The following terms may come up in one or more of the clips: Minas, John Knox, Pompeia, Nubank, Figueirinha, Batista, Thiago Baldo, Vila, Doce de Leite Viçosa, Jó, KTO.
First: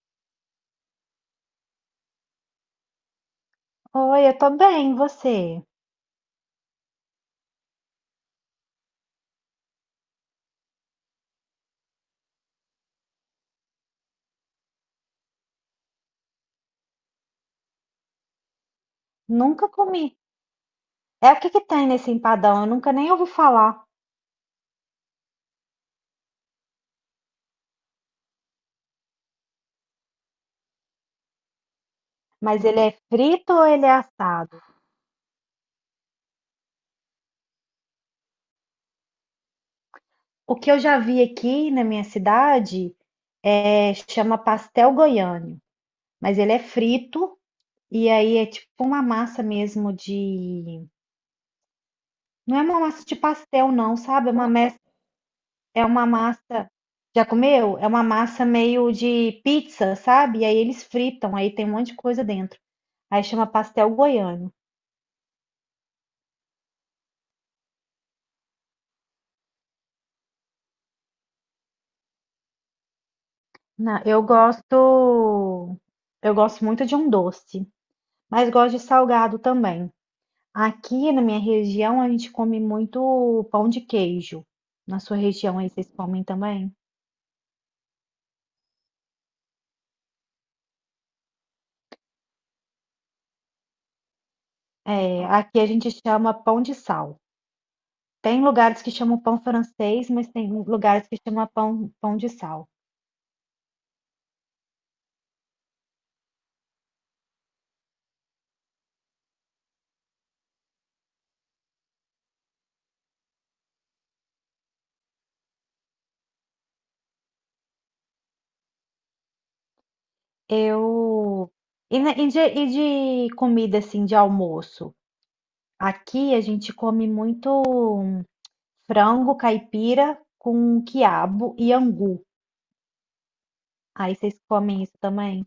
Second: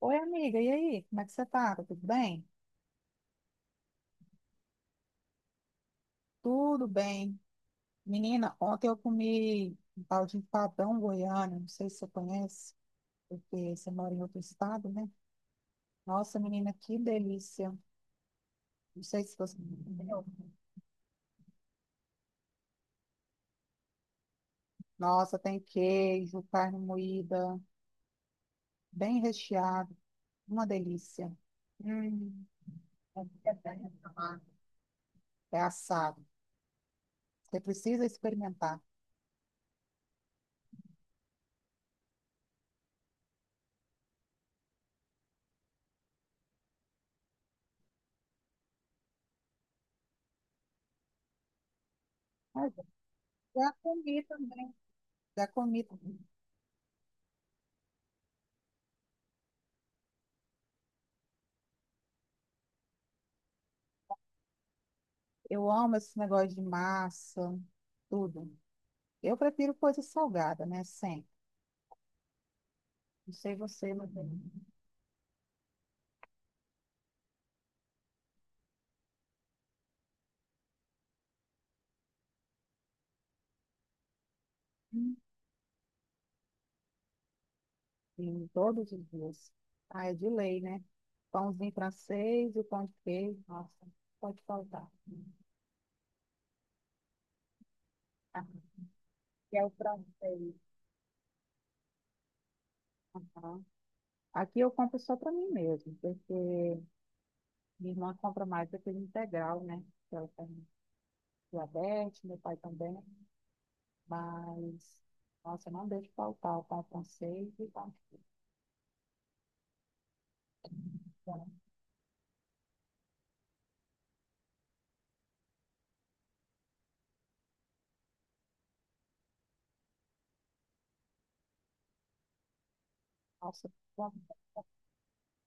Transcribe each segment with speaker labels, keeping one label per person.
Speaker 1: Oi, amiga, e aí? Como é que você tá? Tá tudo bem?
Speaker 2: Oi, eu tô bem, e você?
Speaker 1: Tudo bem. Menina, ontem eu comi um tal de empadão goiano, não sei se você conhece, porque você mora em outro estado, né? Nossa, menina, que delícia. Não sei se você
Speaker 2: Nunca comi.
Speaker 1: entendeu.
Speaker 2: É o que que tem nesse empadão? Eu nunca nem ouvi falar.
Speaker 1: Nossa, tem queijo, carne moída, bem recheado, uma delícia. Hum,
Speaker 2: Mas ele é frito
Speaker 1: é
Speaker 2: ou ele
Speaker 1: bem
Speaker 2: é
Speaker 1: amado.
Speaker 2: assado?
Speaker 1: É assado. Você precisa experimentar.
Speaker 2: O que eu já vi aqui na minha cidade é, chama pastel goiano, mas ele é frito e aí é tipo uma massa mesmo de. Não é
Speaker 1: Ah,
Speaker 2: uma massa de pastel,
Speaker 1: já
Speaker 2: não,
Speaker 1: comi
Speaker 2: sabe? É uma,
Speaker 1: também, já
Speaker 2: é
Speaker 1: comi.
Speaker 2: uma massa. Já comeu? É uma massa meio de pizza, sabe? E aí eles fritam, aí tem um monte de coisa dentro. Aí chama pastel goiano.
Speaker 1: Eu amo esse negócio de massa, tudo. Eu prefiro coisa salgada, né? Sempre. Não sei você, mas
Speaker 2: Eu
Speaker 1: eu
Speaker 2: gosto, eu gosto muito de um doce, mas gosto de salgado também. Aqui na minha região a gente come muito pão de queijo. Na sua região aí vocês comem também?
Speaker 1: em todos os dias. Ah, é de lei, né? Pãozinho francês e o pão de queijo. Nossa, pode faltar.
Speaker 2: É, aqui a gente chama pão de sal. Tem
Speaker 1: Ah,
Speaker 2: lugares que chamam pão
Speaker 1: que é o
Speaker 2: francês, mas tem
Speaker 1: francês.
Speaker 2: lugares que chamam pão de sal.
Speaker 1: Aham. Aqui eu compro só para mim mesmo, porque minha irmã compra mais daquele integral, né? Que ela tem diabetes, meu pai também. Mas, nossa, eu não deixo faltar o pão francês e o pão de queijo.
Speaker 2: Eu e de comida assim de almoço. Aqui a gente come muito frango caipira com quiabo e angu.
Speaker 1: Nossa, bom,
Speaker 2: Aí vocês comem isso também?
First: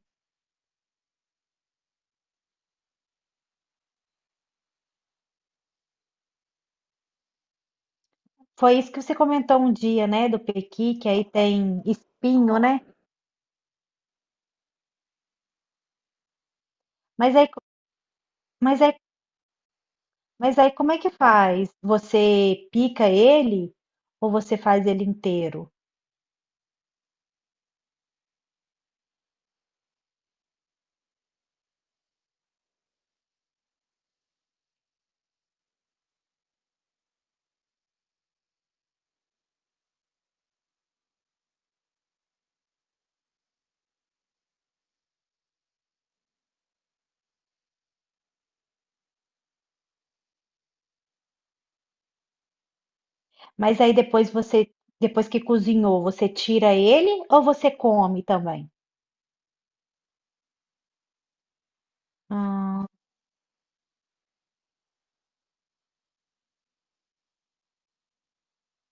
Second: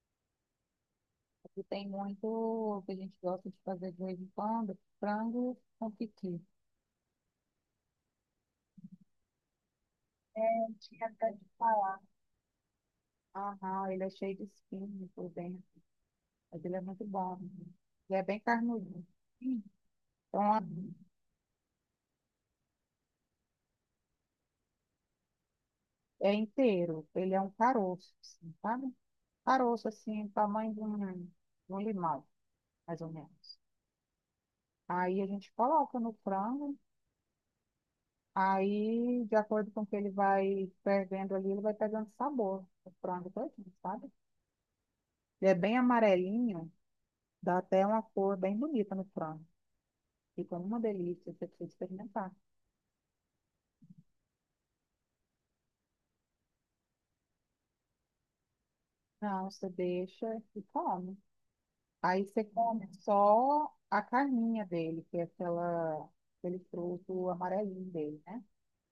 Speaker 1: aqui tem muito o que a gente gosta de fazer de vez em quando, frango com piqui.
Speaker 2: Foi isso que você comentou um dia, né, do
Speaker 1: É,
Speaker 2: pequi,
Speaker 1: tinha
Speaker 2: que aí
Speaker 1: até de
Speaker 2: tem
Speaker 1: falar.
Speaker 2: espinho, né?
Speaker 1: Aham, ele é cheio de espinho por dentro, mas ele é muito
Speaker 2: Mas
Speaker 1: bom.
Speaker 2: aí,
Speaker 1: Ele é bem
Speaker 2: mas aí,
Speaker 1: carnudinho. Sim. Então,
Speaker 2: mas
Speaker 1: a-
Speaker 2: aí como é que faz? Você pica ele ou você faz ele inteiro?
Speaker 1: É inteiro. Ele é um caroço, assim, sabe? Caroço, assim, tamanho de um limão, mais ou menos. Aí a gente coloca no frango, aí, de acordo com o que ele vai fervendo ali, ele vai pegando sabor, o frango todinho, sabe? Ele é bem amarelinho, dá até uma cor bem bonita no frango. Fica uma delícia, você precisa experimentar.
Speaker 2: Mas aí depois você, depois que cozinhou, você tira ele ou você come também?
Speaker 1: Não, você deixa e come. Aí você
Speaker 2: Ah,
Speaker 1: come só a carninha dele, que é aquela, aquele fruto amarelinho dele, né?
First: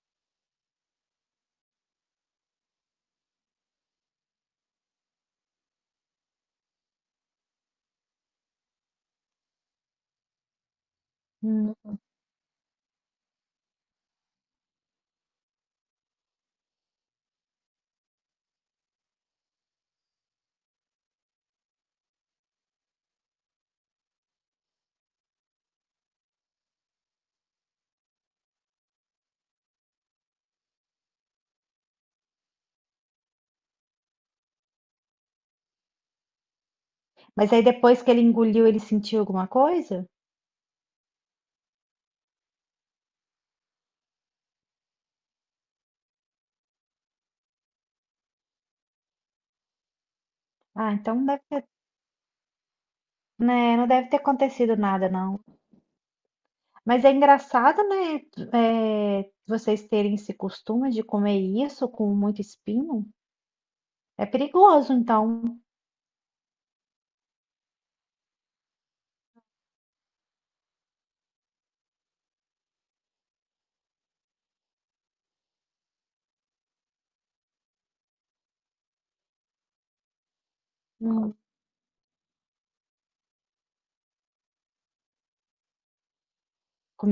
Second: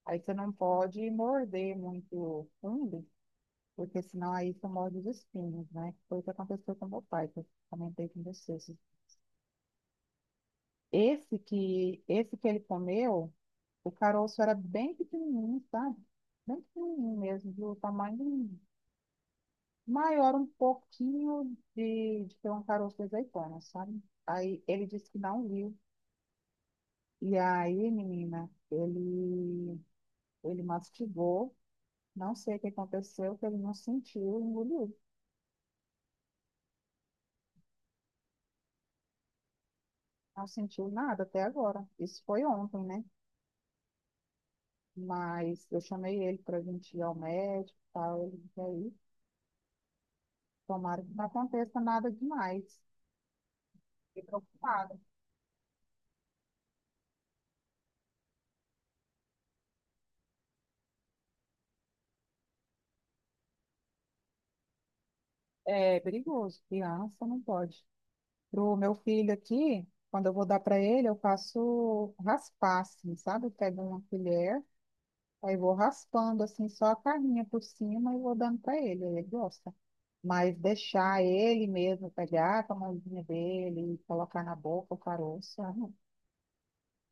Speaker 1: Aí você não pode morder muito fundo, porque senão aí você morde os espinhos, né? Foi o que aconteceu com meu pai, que eu comentei com você. Esse
Speaker 2: hum.
Speaker 1: que, esse que ele comeu, o caroço era bem pequenininho, sabe? Bem pequenininho mesmo, do tamanho maior um pouquinho de ter um caroço de azeitona, sabe? Aí ele disse que não viu. E aí, menina, ele mastigou, não sei o que aconteceu, que ele não sentiu, engoliu.
Speaker 2: Mas aí depois que ele engoliu, ele sentiu alguma coisa?
Speaker 1: Não sentiu nada até agora. Isso foi ontem, né? Mas eu chamei ele para vir ir ao médico e tal. Ele veio.
Speaker 2: Ah,
Speaker 1: Tomara que
Speaker 2: então
Speaker 1: não
Speaker 2: não deve ter,
Speaker 1: aconteça nada demais.
Speaker 2: né, não deve ter
Speaker 1: Fiquei
Speaker 2: acontecido
Speaker 1: preocupada.
Speaker 2: nada, não. Mas é engraçado, né? É, vocês terem esse costume de comer isso com muito espinho. É perigoso, então.
Speaker 1: É perigoso, criança não pode. Pro meu filho aqui, quando eu vou dar para ele, eu faço raspar, assim, sabe? Eu pego uma colher, aí vou raspando, assim, só a carninha por cima e vou dando para ele, aí ele gosta. Mas deixar
Speaker 2: Hum.
Speaker 1: ele mesmo pegar com a mãozinha dele e colocar na boca o caroço, ah, não.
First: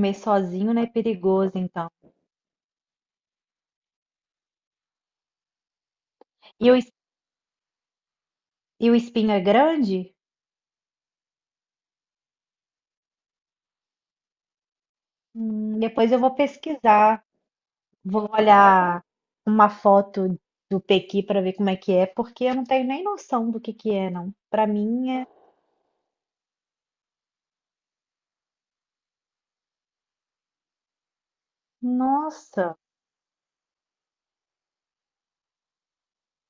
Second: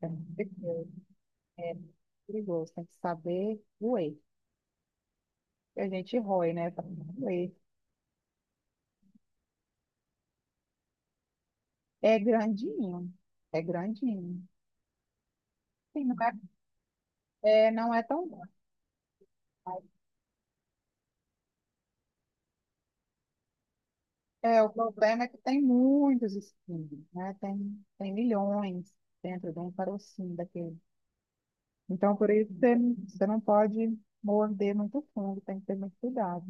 Speaker 1: É muito
Speaker 2: sozinho, né? É
Speaker 1: perigoso.
Speaker 2: perigoso,
Speaker 1: É
Speaker 2: então.
Speaker 1: muito perigoso, tem que saber roer. A gente rói,
Speaker 2: E
Speaker 1: né?
Speaker 2: o,
Speaker 1: Pra
Speaker 2: es-
Speaker 1: não roer.
Speaker 2: e o espinho é grande?
Speaker 1: É grandinho, é grandinho. Sim,
Speaker 2: Depois
Speaker 1: não
Speaker 2: eu
Speaker 1: é,
Speaker 2: vou pesquisar.
Speaker 1: não é tão
Speaker 2: Vou
Speaker 1: bom.
Speaker 2: olhar uma foto do Pequi para ver como é que é, porque eu não tenho nem noção do que é, não.
Speaker 1: É,
Speaker 2: Para
Speaker 1: o
Speaker 2: mim
Speaker 1: problema
Speaker 2: é.
Speaker 1: é que tem muitos espinhos, né? Tem, tem milhões dentro de um carocinho daquele. Então, por isso,
Speaker 2: Nossa!
Speaker 1: você não pode morder muito fundo, tem que ter muito cuidado.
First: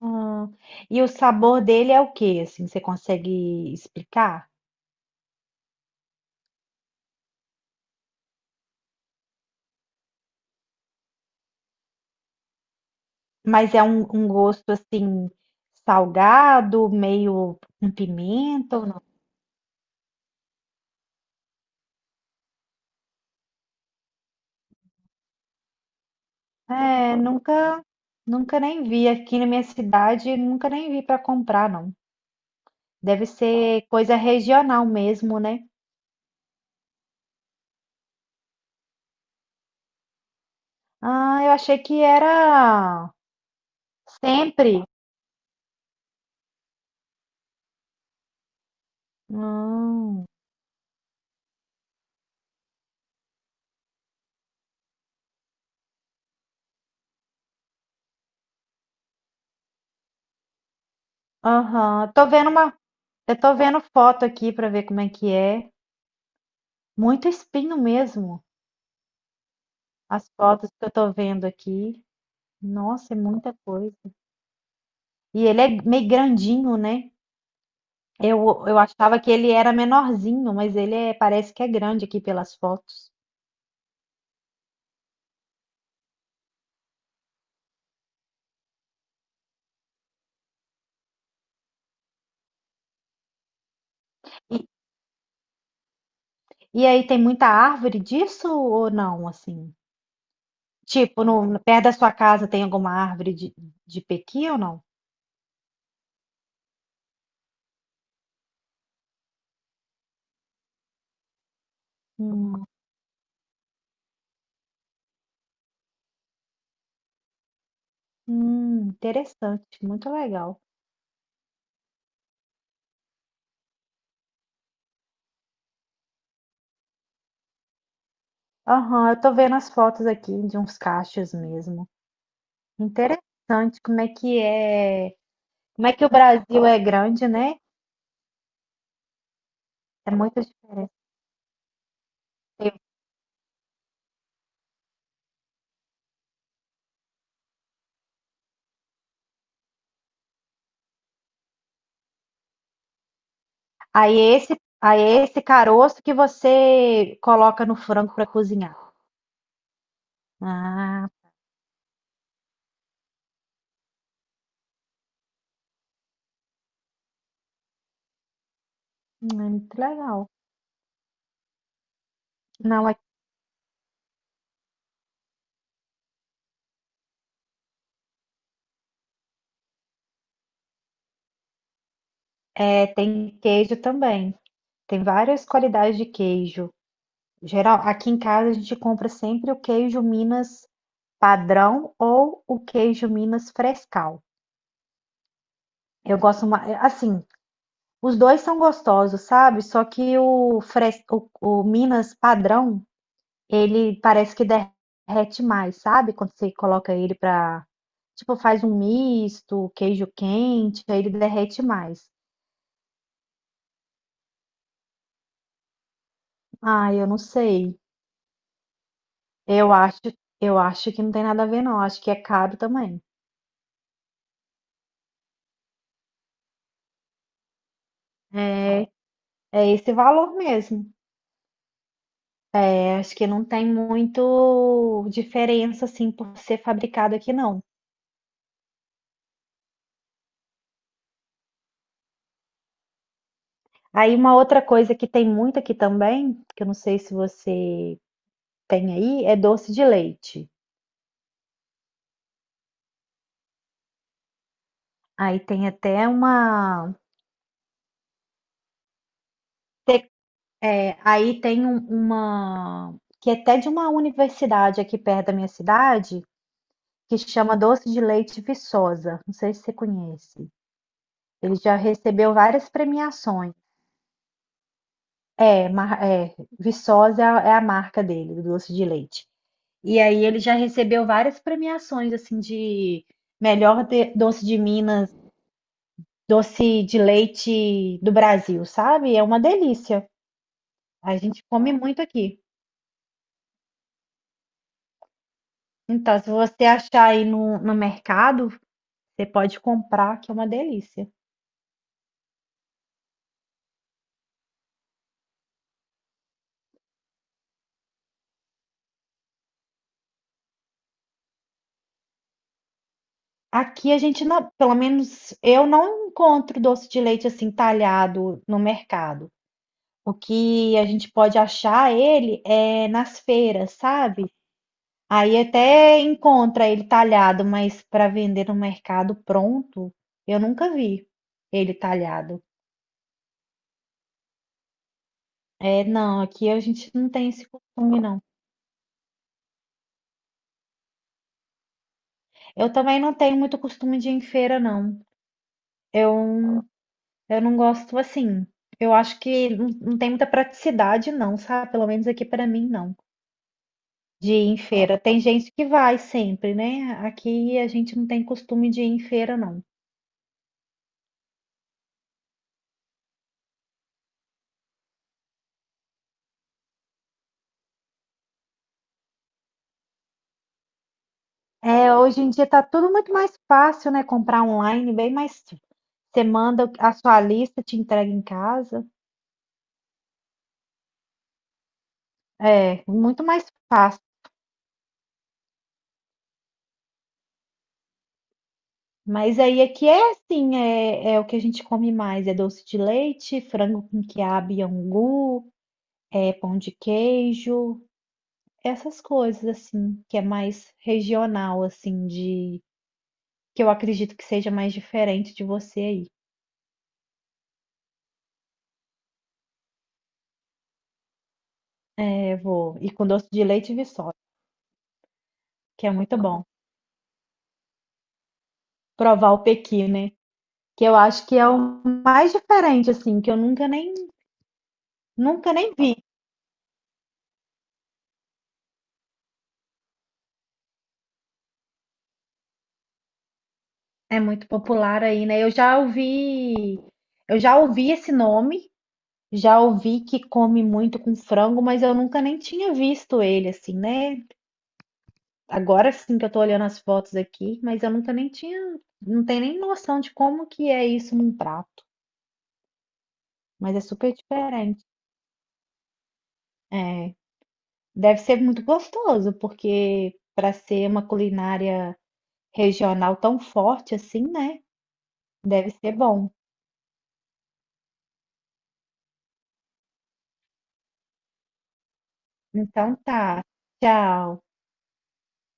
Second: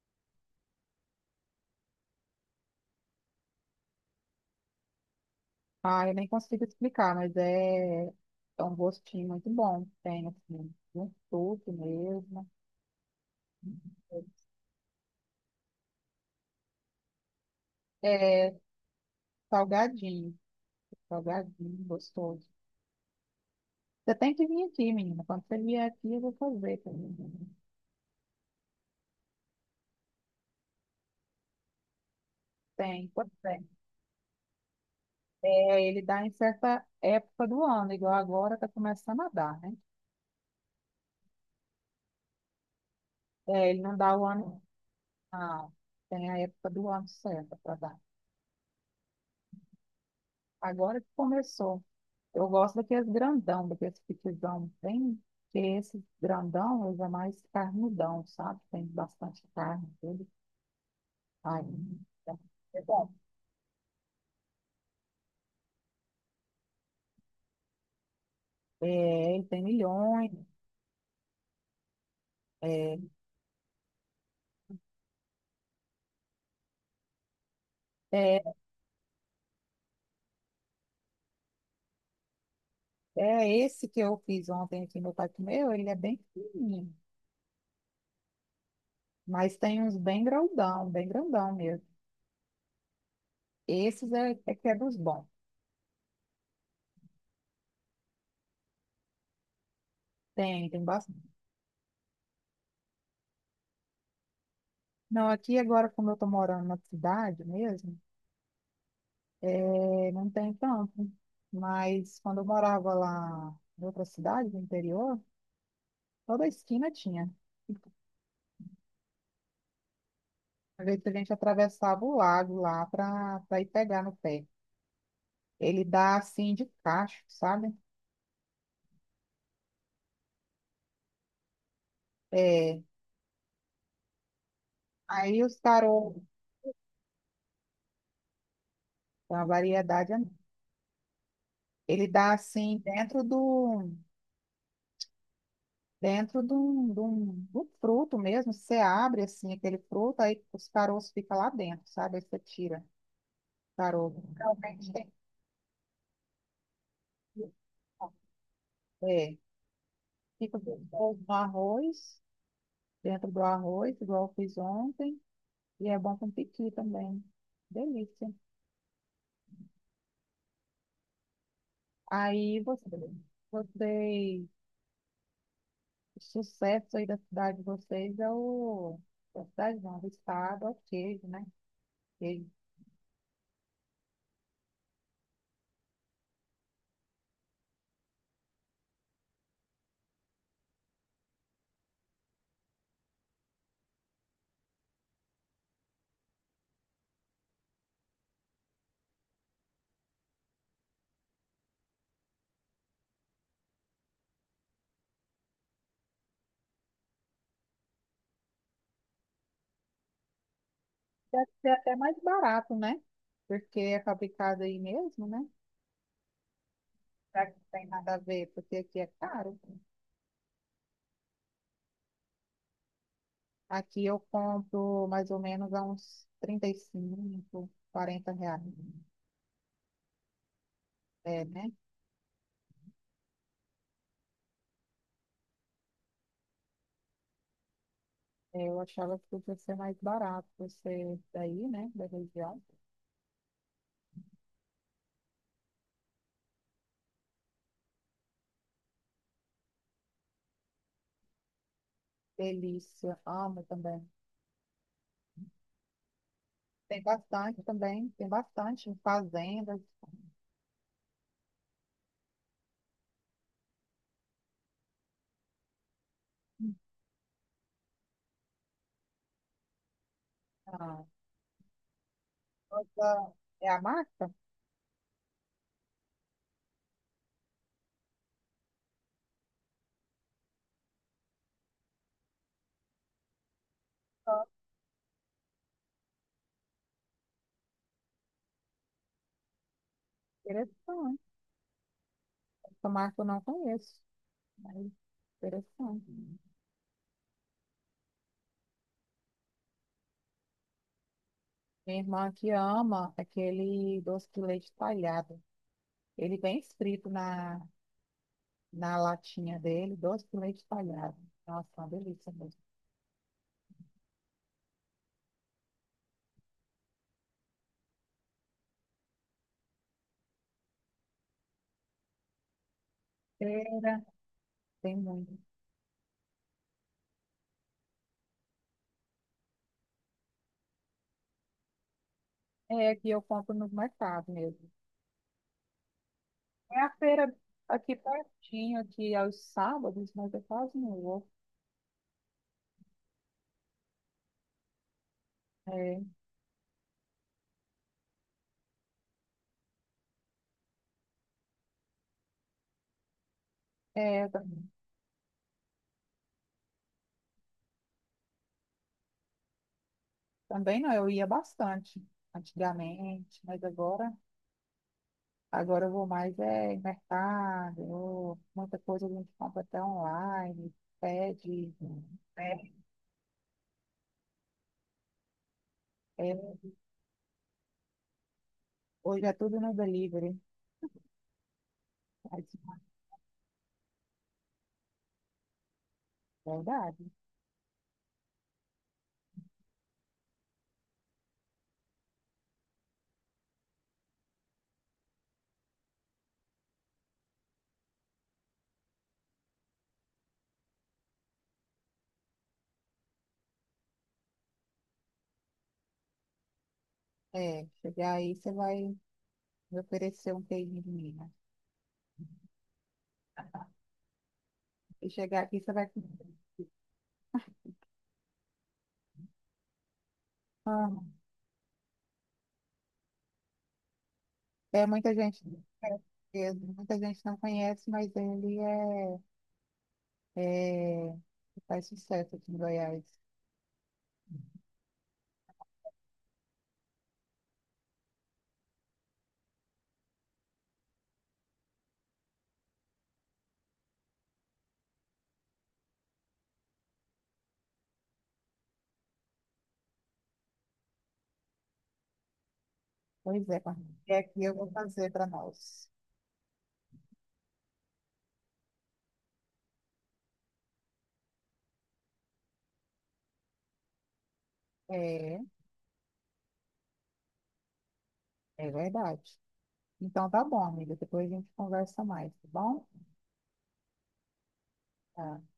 Speaker 2: Hum. E o sabor dele é o que? Assim, você consegue explicar?
Speaker 1: Ah, eu nem consigo explicar, mas é um gostinho muito bom. Tem, assim, um suco mesmo.
Speaker 2: Mas é um, um gosto assim salgado, meio com
Speaker 1: É
Speaker 2: pimenta ou não?
Speaker 1: salgadinho, salgadinho, gostoso. Você tem que vir aqui, menina. Quando você vier aqui, eu vou fazer. Pra
Speaker 2: É,
Speaker 1: mim.
Speaker 2: nunca, nunca nem vi aqui na minha cidade, nunca nem vi para comprar, não.
Speaker 1: Tem,
Speaker 2: Deve
Speaker 1: pode ser.
Speaker 2: ser coisa regional mesmo, né?
Speaker 1: É, ele dá em certa época do ano, igual agora está começando a dar, né?
Speaker 2: Ah, eu achei que era
Speaker 1: É, ele não dá o ano,
Speaker 2: sempre.
Speaker 1: não. Tem a época do ano certa para dar.
Speaker 2: Hum.
Speaker 1: Agora que começou. Eu gosto daqueles grandão, daqueles pitizão bem, que esse grandão usa mais carnudão, sabe? Tem bastante carne, tudo. Ai,
Speaker 2: Aham, tô
Speaker 1: então,
Speaker 2: vendo uma,
Speaker 1: é bom.
Speaker 2: eu tô vendo foto aqui para ver como é que é. Muito espinho mesmo.
Speaker 1: É, ele tem
Speaker 2: As
Speaker 1: milhões.
Speaker 2: fotos que eu tô vendo aqui.
Speaker 1: É,
Speaker 2: Nossa, é muita coisa. E ele é meio grandinho, né? Eu,
Speaker 1: é
Speaker 2: eu achava que ele era menorzinho, mas parece que é grande aqui pelas fotos.
Speaker 1: É esse que eu fiz ontem aqui, meu pai comeu, ele é bem fininho, mas tem uns bem grandão mesmo. É
Speaker 2: E,
Speaker 1: que é dos bons.
Speaker 2: e aí tem muita árvore disso ou não, assim?
Speaker 1: Tem, tem bastante.
Speaker 2: Tipo, perto da sua casa tem alguma árvore de pequi ou não?
Speaker 1: Não, aqui agora, como eu tô morando na cidade mesmo, não tem tanto. Mas quando eu
Speaker 2: Hum,
Speaker 1: morava lá em outra cidade, no interior, toda esquina tinha.
Speaker 2: interessante, muito legal.
Speaker 1: Às vezes a gente atravessava o lago lá para ir pegar no pé. Ele dá assim de cacho, sabe?
Speaker 2: Aham, eu tô vendo as fotos aqui de uns cachos mesmo.
Speaker 1: É,
Speaker 2: Interessante como é que é,
Speaker 1: aí os
Speaker 2: como é que o
Speaker 1: tarô
Speaker 2: Brasil é grande, né?
Speaker 1: tem uma variedade
Speaker 2: É
Speaker 1: enorme.
Speaker 2: muito diferente.
Speaker 1: Ele dá assim dentro do fruto mesmo. Você abre assim aquele fruto, aí os caroços ficam lá dentro, sabe? Aí você tira o
Speaker 2: Aí
Speaker 1: caroço.
Speaker 2: é esse,
Speaker 1: Realmente
Speaker 2: aí
Speaker 1: tem
Speaker 2: é esse caroço que você
Speaker 1: que
Speaker 2: coloca no
Speaker 1: tirar.
Speaker 2: frango para cozinhar.
Speaker 1: É, fica
Speaker 2: Ah,
Speaker 1: gostoso no arroz, dentro do arroz, igual eu fiz ontem, e é bom com piqui também. Delícia.
Speaker 2: é muito legal.
Speaker 1: Aí você,
Speaker 2: Não,
Speaker 1: vocês, o sucesso aí da cidade de vocês é o, da cidade não, do estado, é o queijo, né? Queijo.
Speaker 2: tem queijo também. Tem várias qualidades de queijo. Geral, aqui em casa a gente compra sempre o queijo Minas padrão ou o queijo Minas frescal. Eu gosto mais, assim, os dois são gostosos, sabe? Só que o Minas padrão, ele parece que derrete mais, sabe? Quando você coloca ele pra. Tipo, faz um misto, queijo quente, aí ele
Speaker 1: Deve
Speaker 2: derrete
Speaker 1: ser até
Speaker 2: mais.
Speaker 1: mais barato, né? Porque é fabricado aí mesmo, né?
Speaker 2: Ah, eu não
Speaker 1: Já que não
Speaker 2: sei.
Speaker 1: tem nada a ver, porque aqui é caro.
Speaker 2: Eu acho, eu acho que não tem nada a ver, não. Acho que é caro também.
Speaker 1: Aqui eu compro mais ou menos a uns 35, 40 reais.
Speaker 2: É, é esse valor mesmo.
Speaker 1: É, né?
Speaker 2: É, acho que não tem muito diferença, assim, por ser fabricado aqui, não.
Speaker 1: É, eu achava que podia ser mais barato você daí, né? Da região.
Speaker 2: Aí uma outra coisa que tem muito aqui também, que eu não sei se você tem aí, é doce de leite.
Speaker 1: Delícia, amo também.
Speaker 2: Aí tem até uma.
Speaker 1: Tem bastante também, tem bastante em fazendas.
Speaker 2: É, aí tem uma que é até de uma universidade aqui perto da minha cidade, que chama Doce de Leite Viçosa. Não sei se você conhece.
Speaker 1: Ah,
Speaker 2: Ele já recebeu várias
Speaker 1: essa
Speaker 2: premiações.
Speaker 1: é a marca?
Speaker 2: É, mar- é, Viçosa é a marca dele, do doce de leite. E aí ele já recebeu várias premiações assim de melhor doce de Minas, doce de leite do Brasil, sabe? É uma delícia. A
Speaker 1: Interessante.
Speaker 2: gente come muito aqui.
Speaker 1: Essa marca eu não conheço. Ai, interessante.
Speaker 2: Então, se você achar aí no mercado, você pode comprar, que é uma delícia.
Speaker 1: Minha irmã que ama aquele doce de leite talhado. Ele vem escrito na latinha dele, doce de leite talhado. Nossa, uma delícia mesmo.
Speaker 2: Aqui a gente não, pelo menos eu não encontro doce de leite assim talhado no mercado. O que a gente pode achar ele é nas feiras,
Speaker 1: Feira,
Speaker 2: sabe?
Speaker 1: tem
Speaker 2: Aí
Speaker 1: muito.
Speaker 2: até encontra ele talhado, mas para vender no mercado pronto, eu nunca vi ele talhado.
Speaker 1: É que eu compro no mercado mesmo.
Speaker 2: É, não, aqui a
Speaker 1: É a
Speaker 2: gente não tem
Speaker 1: feira
Speaker 2: esse
Speaker 1: aqui
Speaker 2: costume, não.
Speaker 1: pertinho, aqui aos sábados, mas eu quase não vou.
Speaker 2: Eu também não tenho muito costume de ir em feira, não.
Speaker 1: É,
Speaker 2: Eu Eu não gosto assim. Eu acho que não tem muita praticidade, não, sabe? Pelo menos aqui pra mim, não.
Speaker 1: é,
Speaker 2: De ir em
Speaker 1: tam-
Speaker 2: feira. Tem gente que vai sempre, né? Aqui a gente não tem costume de ir em feira, não.
Speaker 1: também não, eu ia bastante antigamente, mas agora. Agora eu vou mais em mercado, muita coisa a gente compra até online, pede.
Speaker 2: É, hoje em dia tá
Speaker 1: Né?
Speaker 2: tudo muito mais fácil, né? Comprar online, bem mais. Você
Speaker 1: É,
Speaker 2: manda a sua lista, te entrega em casa.
Speaker 1: hoje é tudo no delivery. Aí disse, "Ah,
Speaker 2: É, muito mais fácil.
Speaker 1: verdade.
Speaker 2: Mas aí aqui é assim, é o que a gente come mais, é doce de leite, frango com quiabo e angu, é pão de queijo. Essas coisas, assim, que é mais regional, assim, de... Que eu acredito que seja mais diferente de você aí.
Speaker 1: É, chegar aí você vai me oferecer um queijinho de Minas.
Speaker 2: É, vou. E com doce de leite e viçosa,
Speaker 1: E chegar aqui você vai
Speaker 2: que é
Speaker 1: comer.
Speaker 2: muito bom. Provar o pequi, né? Que eu
Speaker 1: Ah,
Speaker 2: acho que é o mais diferente, assim, que eu nunca nem,
Speaker 1: é muita gente,
Speaker 2: nunca nem vi.
Speaker 1: muita gente não conhece, mas ele é faz sucesso aqui em Goiás.
Speaker 2: É muito popular aí, né? Eu já ouvi esse nome, já ouvi que come muito com frango, mas eu nunca nem tinha visto ele, assim, né? Agora sim que eu tô olhando as fotos aqui, mas eu nunca nem tinha, não tenho nem noção de como que é isso num prato,
Speaker 1: Pois é,
Speaker 2: mas é
Speaker 1: Carmen. E
Speaker 2: super
Speaker 1: aqui eu vou
Speaker 2: diferente.
Speaker 1: fazer para nós.
Speaker 2: É, deve ser muito gostoso, porque para ser uma culinária regional tão forte assim, né?
Speaker 1: É,
Speaker 2: Deve ser bom.
Speaker 1: é verdade. Então tá bom, amiga. Depois a gente conversa mais, tá bom?
Speaker 2: Então tá. Tchau.
Speaker 1: Tá.